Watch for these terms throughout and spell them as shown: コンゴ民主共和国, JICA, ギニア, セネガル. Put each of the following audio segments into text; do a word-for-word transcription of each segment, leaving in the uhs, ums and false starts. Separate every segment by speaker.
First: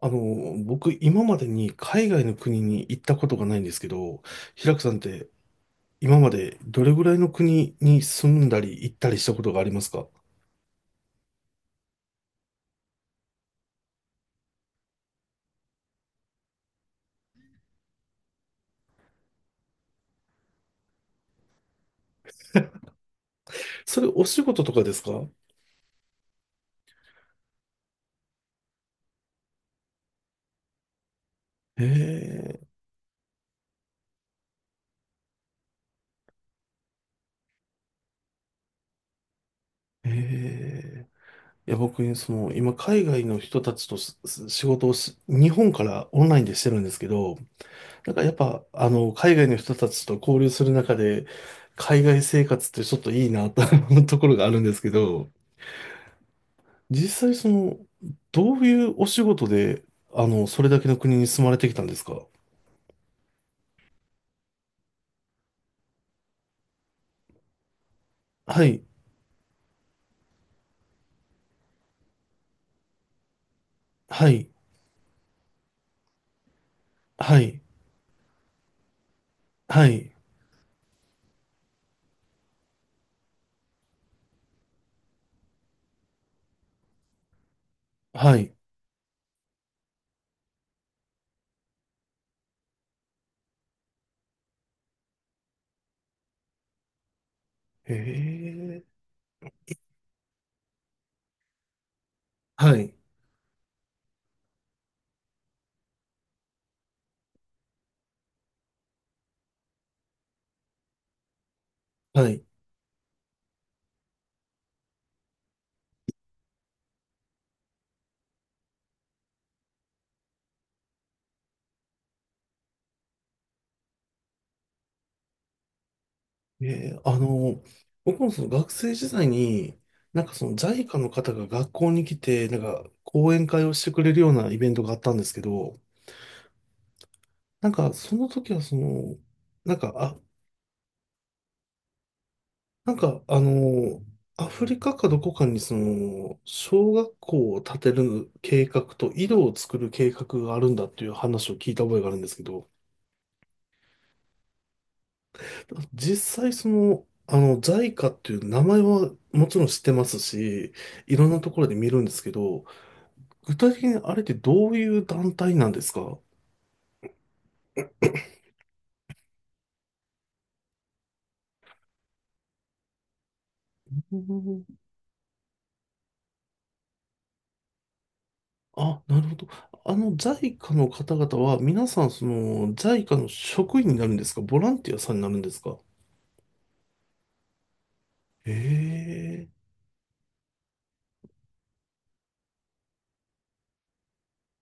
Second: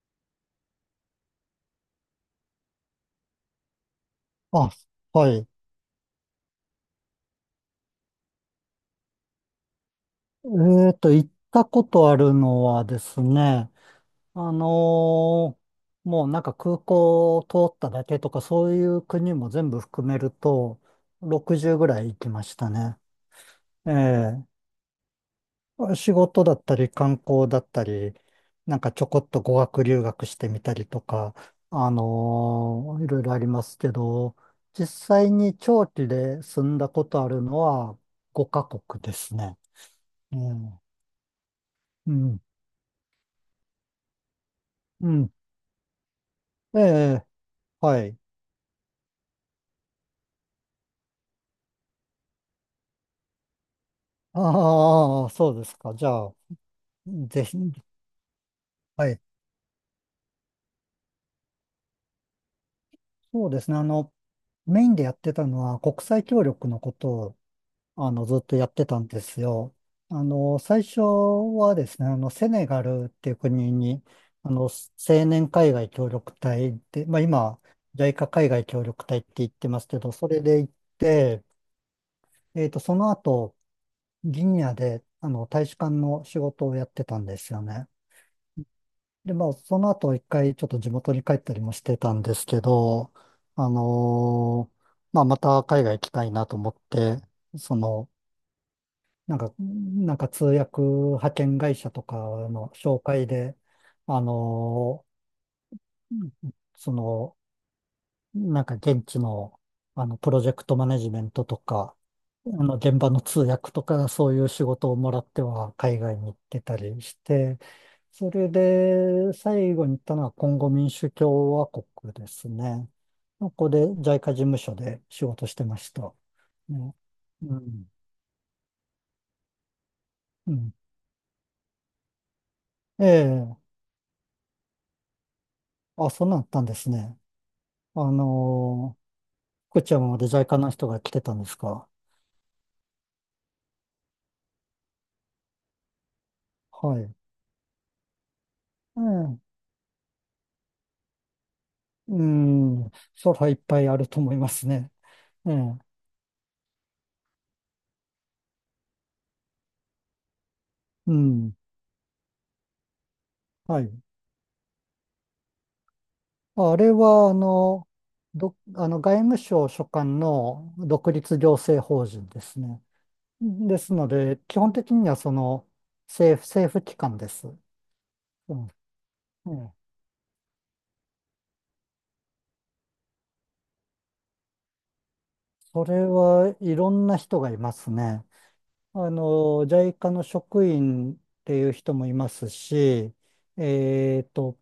Speaker 1: あの、僕、今までに海外の国に行ったことがないんですけど、
Speaker 2: あ、
Speaker 1: 平久さんって、
Speaker 2: はい。
Speaker 1: 今までどれぐらいの国に住んだり行ったりしたことがありますか？
Speaker 2: えっと、行ったことあるのはですね、あのーもうなんか空港を通っただけとか、そういう国も全部含めると、ろくじゅうぐらい行きましたね。
Speaker 1: それお仕
Speaker 2: え
Speaker 1: 事とかですか？
Speaker 2: え、仕事だったり観光だったり、なんかちょこっと語学留学してみたりとか、あ
Speaker 1: え
Speaker 2: のーいろいろありますけど、実際に長期で住んだことあるのはごかこくカ国ですね。
Speaker 1: え、
Speaker 2: うん
Speaker 1: ええ。いや、僕
Speaker 2: う
Speaker 1: ねそ
Speaker 2: ん
Speaker 1: の、今、海外の人たちとすす仕事を
Speaker 2: う
Speaker 1: し、
Speaker 2: ん。
Speaker 1: 日本からオンラインでしてる
Speaker 2: え
Speaker 1: んですけ
Speaker 2: え、
Speaker 1: ど、
Speaker 2: は
Speaker 1: なん
Speaker 2: い。
Speaker 1: かやっぱ、あの、海外の人たちと交流する中で、海外生活ってちょっといいなと思うところがあるんですけ
Speaker 2: ああ、
Speaker 1: ど、
Speaker 2: そうですか。じゃあ、
Speaker 1: 実際
Speaker 2: ぜ
Speaker 1: そ
Speaker 2: ひ、
Speaker 1: の、どういうお
Speaker 2: はい。
Speaker 1: 仕事で、あの、それだけの国に住まれてきたんですか？
Speaker 2: そうですね。あの、メインでやってたのは国際協力のことを、あの、ずっと
Speaker 1: は
Speaker 2: やっ
Speaker 1: い、
Speaker 2: てたんですよ。あの、最初はですね、あの、セネガルっていう国に、
Speaker 1: はい、
Speaker 2: あの、青年海外協力隊で、まあ
Speaker 1: は
Speaker 2: 今、
Speaker 1: い、
Speaker 2: ジャイカ海外協力隊って言ってま
Speaker 1: は
Speaker 2: すけど、
Speaker 1: い、
Speaker 2: それで行って、えっと、その後、ギニアで、あの、大使館の仕事をやってたんですよね。
Speaker 1: はい。
Speaker 2: で、まあ、その後一回ちょっと地元に帰ったりもしてたんですけど、あのーまあ、また海外行きたいなと思って、そ
Speaker 1: え
Speaker 2: の、
Speaker 1: え、
Speaker 2: なんか、なんか通訳派遣会社とかの
Speaker 1: はい、
Speaker 2: 紹介で、あのーその、なんか現地の、あの、プロジェクトマネジメントとか、
Speaker 1: はい。
Speaker 2: あの、現場の通訳とか、そういう仕事をもらっては海外に行ってたりして、それで最後に行ったのはコンゴ民主共和国ですね。ここでジャイカ事務所で仕事してました。
Speaker 1: え
Speaker 2: ね、
Speaker 1: え、あ
Speaker 2: う
Speaker 1: の、
Speaker 2: ん。
Speaker 1: 僕もその学生時代に、なんかそ
Speaker 2: う
Speaker 1: の
Speaker 2: ん。
Speaker 1: j i の方が学校に来て、なんか
Speaker 2: え
Speaker 1: 講演会
Speaker 2: え。
Speaker 1: をしてくれるようなイベントがあったんですけど、
Speaker 2: あ、そんなんあったんですね。
Speaker 1: なんか
Speaker 2: あ
Speaker 1: その時はそ
Speaker 2: のー、
Speaker 1: の、なん
Speaker 2: 福
Speaker 1: か、
Speaker 2: 知山ま
Speaker 1: あ、
Speaker 2: で ジャイカ の人が来てたんですか？
Speaker 1: なんか、あの、アフリカかどこかにその、小
Speaker 2: はい。
Speaker 1: 学校を建てる計画
Speaker 2: え
Speaker 1: と井
Speaker 2: え。
Speaker 1: 戸を作る計画があるんだっていう話を聞いた覚えがあるん
Speaker 2: う
Speaker 1: ですけど、
Speaker 2: ん、それはいっぱいあると思いますね。ええ、
Speaker 1: 実際その、あの、ジャイカ っていう名前はもちろん知ってますし、
Speaker 2: う
Speaker 1: いろんなと
Speaker 2: ん、
Speaker 1: ころで見るんですけど、具体
Speaker 2: は
Speaker 1: 的
Speaker 2: い。
Speaker 1: にあれってどういう団体なんですか？
Speaker 2: あれは、あの、ど、あの、外務省所管の独立行政法人ですね。ですの
Speaker 1: う
Speaker 2: で、基本
Speaker 1: ん、
Speaker 2: 的にはその政府、政府機関です。う
Speaker 1: あ、なるほど。
Speaker 2: ん、ええ、
Speaker 1: あの ジャイカ の方々は皆さんその ジャイカ の職員になるんですか？ボランティアさんになるんですか？
Speaker 2: それはいろんな人がいますね。あ
Speaker 1: ええ、
Speaker 2: の、ジャイカの職員っていう人もいますし、えっと、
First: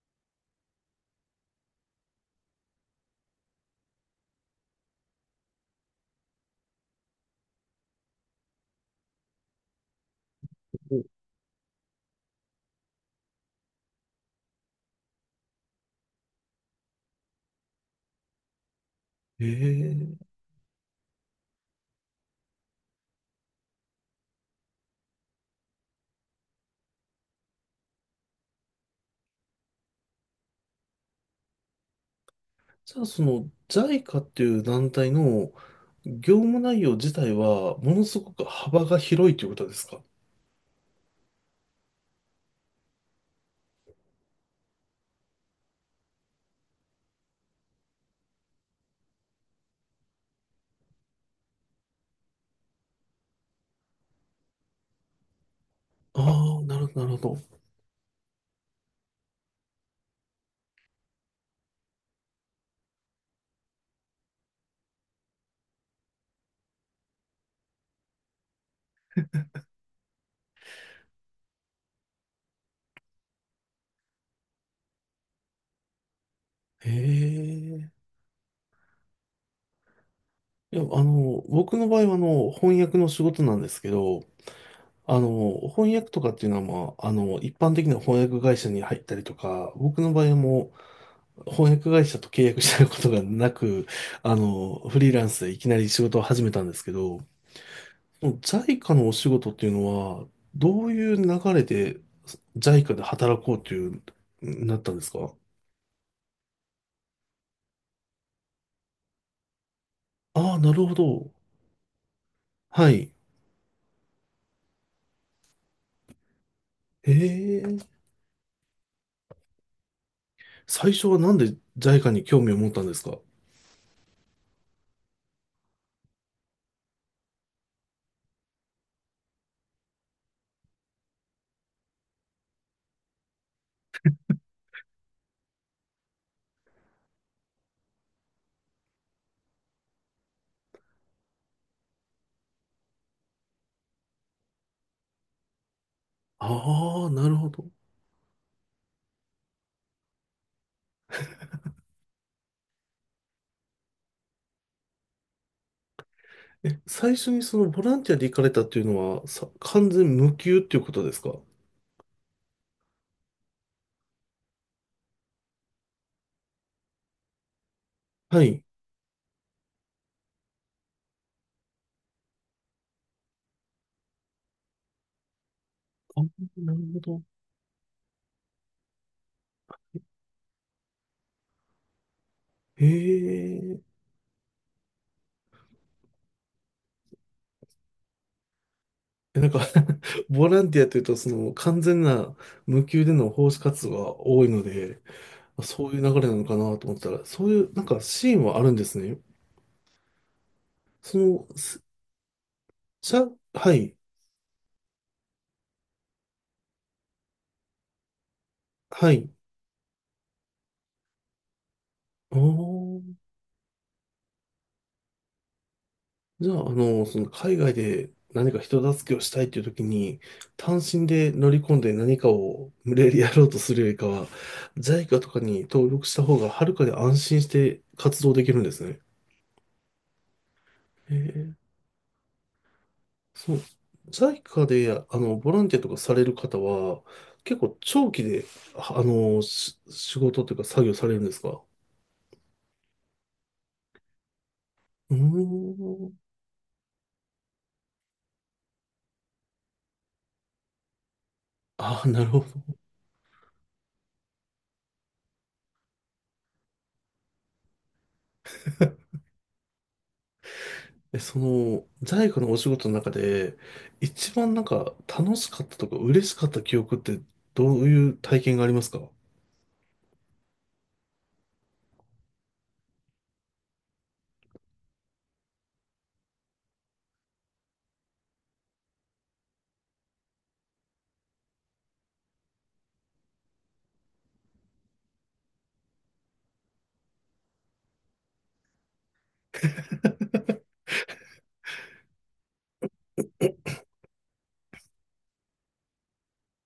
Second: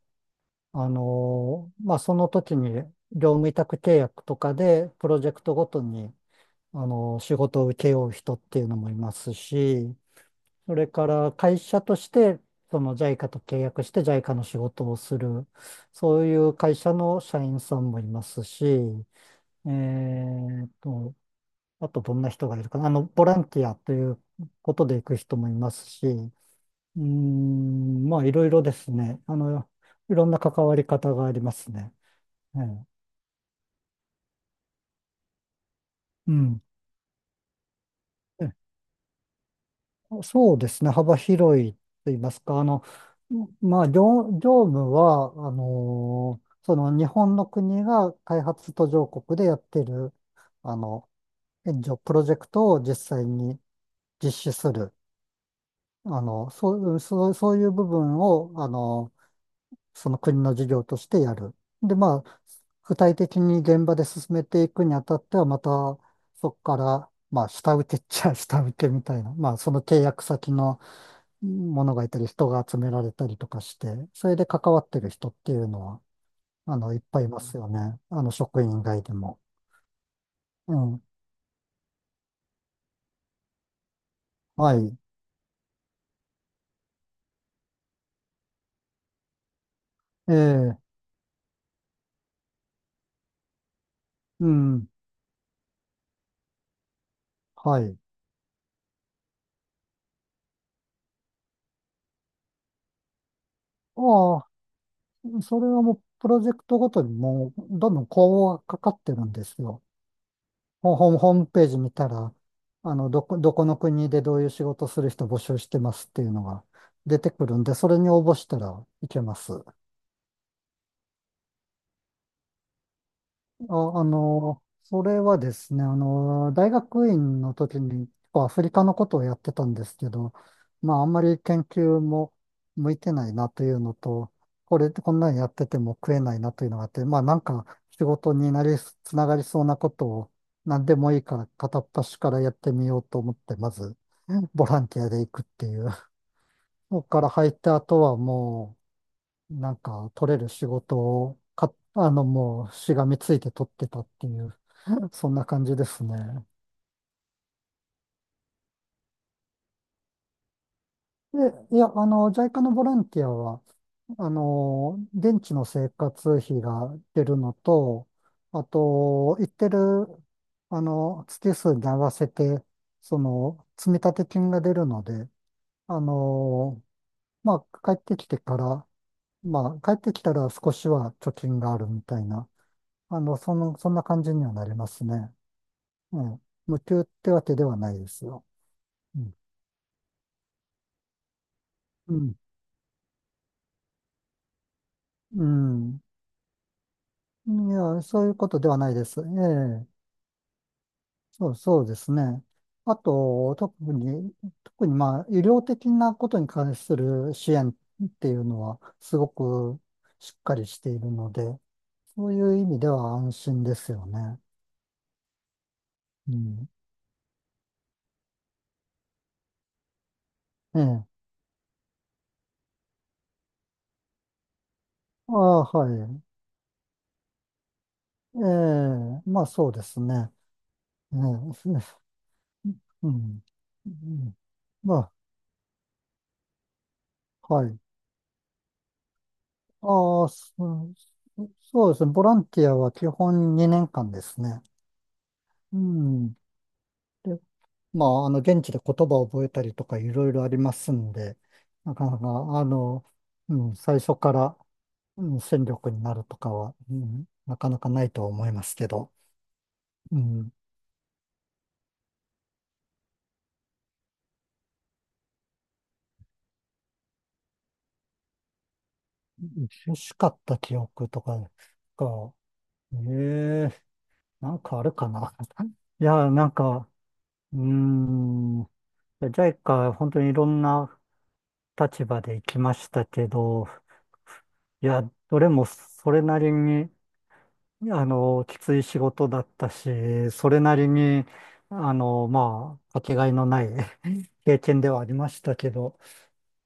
Speaker 2: あの、まあ、その時に業務委託契約とかでプロジェクトごとに、あの、仕事を請け負う人っていうのもいますし、それから会社として、その ジャイカ と契約して ジャイカ の仕事をする、そういう会社の社員さんもいますし、
Speaker 1: え
Speaker 2: え
Speaker 1: え、
Speaker 2: ーっと、あとどんな人がいるかな、あの、ボランティアということで行く人もいますし、うーん、まあ、いろいろですね。あの、いろんな関わり方がありますね。ええ、
Speaker 1: じゃあその ジャイカ っていう団体の
Speaker 2: う
Speaker 1: 業務
Speaker 2: ん。
Speaker 1: 内容自体はものすごく
Speaker 2: え
Speaker 1: 幅が広いということですか？
Speaker 2: そうですね。幅広いと言いますか、あの、まあ、業、業務は、あのーその日本の国が開発途上国でやってる、あの、援助プロジェクトを実際に実施する、あの、
Speaker 1: ああ、なるほ
Speaker 2: そ
Speaker 1: ど、
Speaker 2: う、
Speaker 1: なるほ
Speaker 2: そう、そう
Speaker 1: ど。
Speaker 2: いう部分を、あの、その国の事業としてやる。で、まあ、具体的に現場で進めていくにあたっては、また、そこから、まあ、下請けっちゃ 下請けみたいな、まあ、その契約先のものがいたり、人が集められたりとかして、それで関わってる人っていうのは、あ
Speaker 1: え
Speaker 2: の、いっぱいいますよ
Speaker 1: え。
Speaker 2: ね。あの、職員以外でも。う
Speaker 1: いや、あ
Speaker 2: ん。
Speaker 1: の、僕の場合はあの、翻訳の仕事なんですけど、
Speaker 2: はい。
Speaker 1: あの、翻訳とかっていうのは、まあ、あの、一般的な翻訳会社に入ったりとか、僕の場合
Speaker 2: え
Speaker 1: はも
Speaker 2: え、
Speaker 1: う、翻訳会社と契約したことがなく、あ
Speaker 2: う
Speaker 1: の、
Speaker 2: ん。
Speaker 1: フリーランスでいきなり仕事を始めたんですけど、
Speaker 2: はい。
Speaker 1: ジャイカ のお仕事っていうのは、どういう流れで ジャイカ で働こうという、
Speaker 2: あ
Speaker 1: なったんですか？
Speaker 2: あ、それはもう、プロジェクトごとにもう、どんどんこうかかってるんですよ。
Speaker 1: ああー、なるほ
Speaker 2: ホホーム、
Speaker 1: ど。
Speaker 2: ホームページ見たら、
Speaker 1: は
Speaker 2: あ
Speaker 1: い。
Speaker 2: の、どこ、どこの国でどういう仕事する人募集してますっていうのが出てくる
Speaker 1: え
Speaker 2: んで、そ
Speaker 1: え、
Speaker 2: れに応募したらいけます。
Speaker 1: 最初はなんで ジャイカ に興味を持ったんですか？
Speaker 2: あ、あの、それはですね、あの、大学院の時にアフリカのことをやってたんですけど、まあ、あんまり研究も向いてないなというのと、これ、こんなにやってても食えないなというのがあって、まあ、なんか仕事になり、つながりそうなことを何でもいいから片っ端からやってみようと思って、まず、ボランティアで行くっていう。そこ
Speaker 1: ああー、
Speaker 2: か
Speaker 1: な
Speaker 2: ら
Speaker 1: るほ
Speaker 2: 入っ
Speaker 1: ど。
Speaker 2: た後はもう、なんか取れる仕事をか、あの、もうしがみついて取ってたっていう。そんな感じですね。
Speaker 1: え、最初にそのボランティアで行かれたっていうのは、さ、完全無給っていうことですか？
Speaker 2: で、いや、あの、ジャイカ のボランティアは、あの、現地の生活費が出るのと、
Speaker 1: はい。
Speaker 2: あと、行ってる、あの、月数に合わせて、その、積立金が出るので、あ
Speaker 1: あ、なる
Speaker 2: の、
Speaker 1: ほど。
Speaker 2: まあ、帰ってきてから、まあ、帰ってきたら少しは貯金があるみたいな、
Speaker 1: へ
Speaker 2: あの、その、
Speaker 1: え。
Speaker 2: そんな感じにはなりますね。うん。無給ってわけではないですよ。うん。
Speaker 1: え、なんか ボランティアというと、その完全
Speaker 2: うん。
Speaker 1: な無給での奉仕活動が多いので、
Speaker 2: う
Speaker 1: そうい
Speaker 2: ん、
Speaker 1: う流れなのかなと思ってたら、そう
Speaker 2: い
Speaker 1: いうなんか
Speaker 2: や、そういう
Speaker 1: シーン
Speaker 2: こ
Speaker 1: は
Speaker 2: と
Speaker 1: あ
Speaker 2: で
Speaker 1: るん
Speaker 2: は
Speaker 1: で
Speaker 2: ない
Speaker 1: す
Speaker 2: で
Speaker 1: ね。
Speaker 2: す。ええ、
Speaker 1: その、
Speaker 2: そう、そ
Speaker 1: す、
Speaker 2: うですね。あ
Speaker 1: じゃ、
Speaker 2: と、
Speaker 1: は
Speaker 2: 特
Speaker 1: い、
Speaker 2: に、特にまあ、医療的なことに関する支援っていうのは、
Speaker 1: は
Speaker 2: すご
Speaker 1: い。
Speaker 2: くしっかりしているので、そう
Speaker 1: あ
Speaker 2: いう意味では
Speaker 1: ー、
Speaker 2: 安心ですよね。う
Speaker 1: じゃあ、
Speaker 2: ん。
Speaker 1: あの、その海外で何か人助けをしたいっていう時に、単
Speaker 2: ええ。
Speaker 1: 身で乗り込んで何かを無理やりやろうとするよりかは、ジャイカ と
Speaker 2: あ
Speaker 1: かに
Speaker 2: あ、は
Speaker 1: 登録し
Speaker 2: い。
Speaker 1: た方がはるかに安心して活動
Speaker 2: え
Speaker 1: できるんですね。
Speaker 2: え、まあそうですね。
Speaker 1: え
Speaker 2: ええ、
Speaker 1: え、
Speaker 2: うん。
Speaker 1: そう、
Speaker 2: うん、
Speaker 1: ジャイカ で、
Speaker 2: ま
Speaker 1: あの、ボランティアとかされる方は、
Speaker 2: あ、
Speaker 1: 結
Speaker 2: は
Speaker 1: 構
Speaker 2: い。
Speaker 1: 長期で、ああ、の、し仕
Speaker 2: ああ、
Speaker 1: 事と
Speaker 2: そ
Speaker 1: いうか作業されるんですか？
Speaker 2: そうですね。ボランティアは基本にねんかんですね。
Speaker 1: う
Speaker 2: う
Speaker 1: ーん。
Speaker 2: ん。で、まあ、あの、現地で言葉を覚えたりとかいろいろありますんで、な
Speaker 1: ああ、
Speaker 2: かな
Speaker 1: なる
Speaker 2: か、
Speaker 1: ほど。
Speaker 2: あの、うん、最初から、うん、戦力になるとかは、うん、なかなかないとは思いますけど、うん、
Speaker 1: え、その、在庫のお仕事の中で、一番なんか楽しかったとか嬉しかった記憶ってどういう体験がありますか？
Speaker 2: 欲しかった記憶とかが、ええ、なんかあるかな。いや、なんか、うーん、ジャイカ本当にいろんな立場で行きましたけど、いや、どれもそれなりに、あの、きつい仕事だったし、それなりに、あの、まあ、かけがえのない 経験ではありましたけど、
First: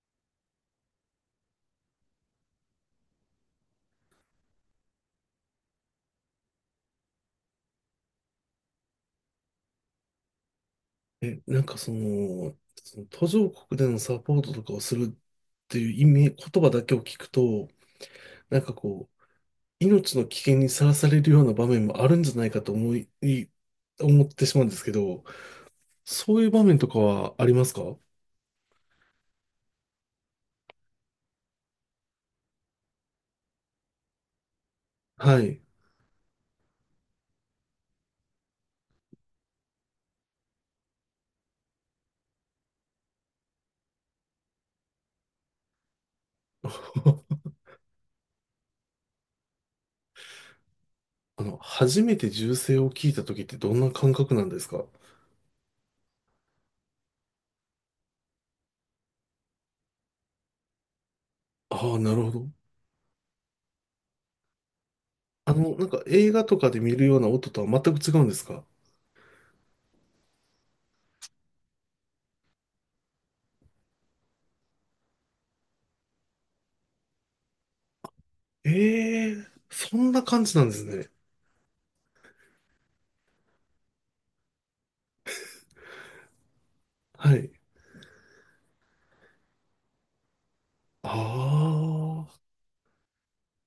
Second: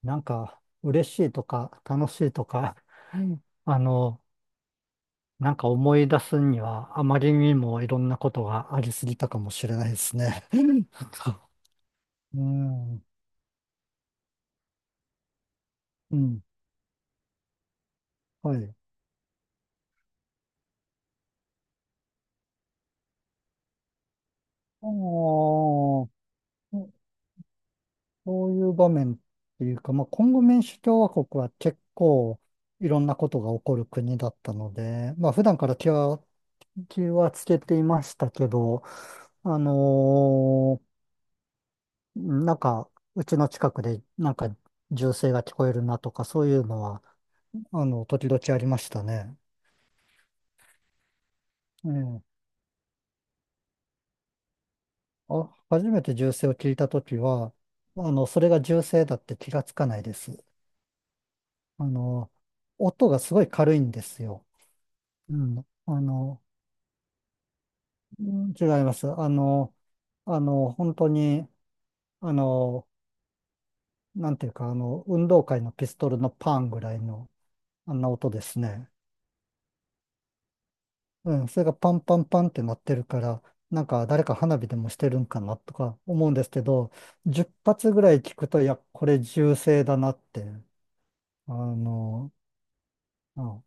Speaker 2: なんか、嬉しいとか、楽しいとか うん あの、なんか思い出すには、あまりにもいろんなことがありすぎたかもしれないですね。
Speaker 1: え、なんかそ
Speaker 2: う
Speaker 1: の、そ
Speaker 2: ん、
Speaker 1: の途上国でのサポートとかをするっていう意
Speaker 2: う
Speaker 1: 味、
Speaker 2: ん、
Speaker 1: 言葉だけを聞くと、
Speaker 2: は
Speaker 1: なんか
Speaker 2: い。
Speaker 1: こう、命の危険にさらされるような場面もあるんじゃないかと思い、い、思ってしまうんです
Speaker 2: お
Speaker 1: けど、
Speaker 2: ー、
Speaker 1: そういう場面とかはありますか？
Speaker 2: そういう場面っていうか、まあ、コンゴ民主共和国は結構いろんなことが起こる国だったので、まあ、
Speaker 1: は
Speaker 2: 普段
Speaker 1: い。
Speaker 2: から気は、気はつけていましたけど、あのーなんか、うちの近くでなんか銃声が聞こえるなとか、そういうのは、あの、時々ありましたね。
Speaker 1: あの、初め
Speaker 2: え
Speaker 1: て
Speaker 2: え、
Speaker 1: 銃声を聞いた時ってどんな感覚なんですか？
Speaker 2: あ、初めて銃声を聞いたときは、あの、それが銃声だって気がつかないです。あ
Speaker 1: ああ、なるほ
Speaker 2: の、
Speaker 1: ど。
Speaker 2: 音がすごい軽いんですよ。う
Speaker 1: あ
Speaker 2: ん。
Speaker 1: の、なん
Speaker 2: あ
Speaker 1: か映
Speaker 2: の、
Speaker 1: 画とかで見るような音とは全く違う
Speaker 2: う
Speaker 1: んです
Speaker 2: ん
Speaker 1: か？
Speaker 2: 違います。あの、あの、本当に、あの、なんていうか、あの、運動会のピストルのパンぐらいの、あんな音ですね。
Speaker 1: ええー、そんな感じなんですね。
Speaker 2: うん、それがパンパンパンって鳴ってるから、なんか誰か花火でもしてるんかなとか思うんですけど、
Speaker 1: はい。
Speaker 2: じゅっぱつ発ぐらい聞くと、いや、これ銃声だなって、あ
Speaker 1: あ
Speaker 2: の、
Speaker 1: あ。
Speaker 2: うん、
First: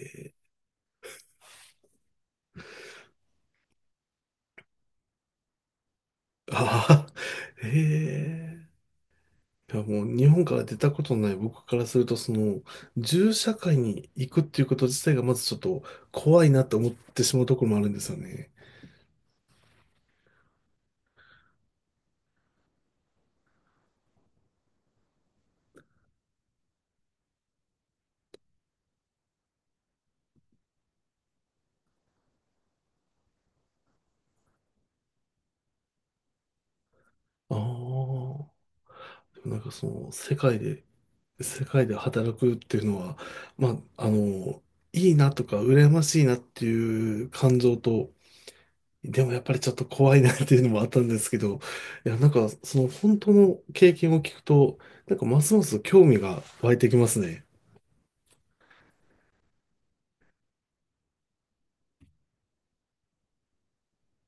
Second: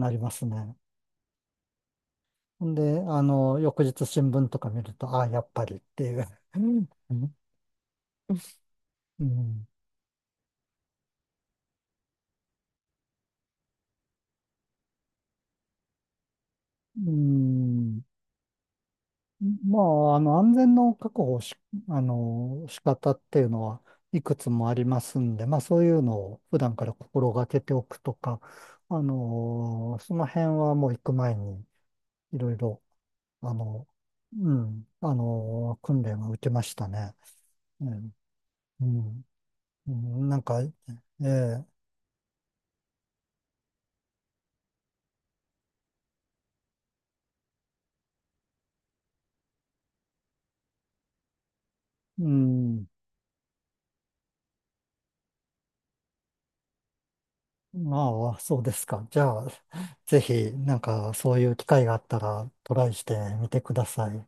Speaker 2: なりま
Speaker 1: え、
Speaker 2: すね。ほんで、あの、翌日新聞とか見ると、ああ、やっぱりっていう。うん
Speaker 1: あ あ、ええ、
Speaker 2: うん、
Speaker 1: いやもう日本から出たことのない僕からすると、その、銃社会に行くっていうこと自体がまずちょっと怖いなって思っ
Speaker 2: う
Speaker 1: てしまうところもあるんで
Speaker 2: ん。
Speaker 1: すよね。
Speaker 2: まあ、あの、安全の確保をし、あの、仕方っていうのはいくつもありますんで、まあそういうのを普段から心がけておくとか、あの、その辺はもう行く前にいろいろ、あの、うん、あの、訓練は受けましたね。
Speaker 1: ああ、
Speaker 2: うん、
Speaker 1: でもなんかそ
Speaker 2: う
Speaker 1: の、
Speaker 2: ん、
Speaker 1: 世
Speaker 2: なん
Speaker 1: 界
Speaker 2: か、
Speaker 1: で、
Speaker 2: え
Speaker 1: 世
Speaker 2: え、
Speaker 1: 界で働くっていうのは、まあ、あの、いいなとか、羨ましいなっていう感情と、でもやっぱりちょっと怖いなっていうのもあったんですけど、いや、な
Speaker 2: う
Speaker 1: んかそ
Speaker 2: ん、
Speaker 1: の本当の経験を聞くと、なんかますます興味が湧いてきますね。
Speaker 2: まあ、そうですか。じゃあ、ぜひ、なんかそういう機会があったらトライしてみてください。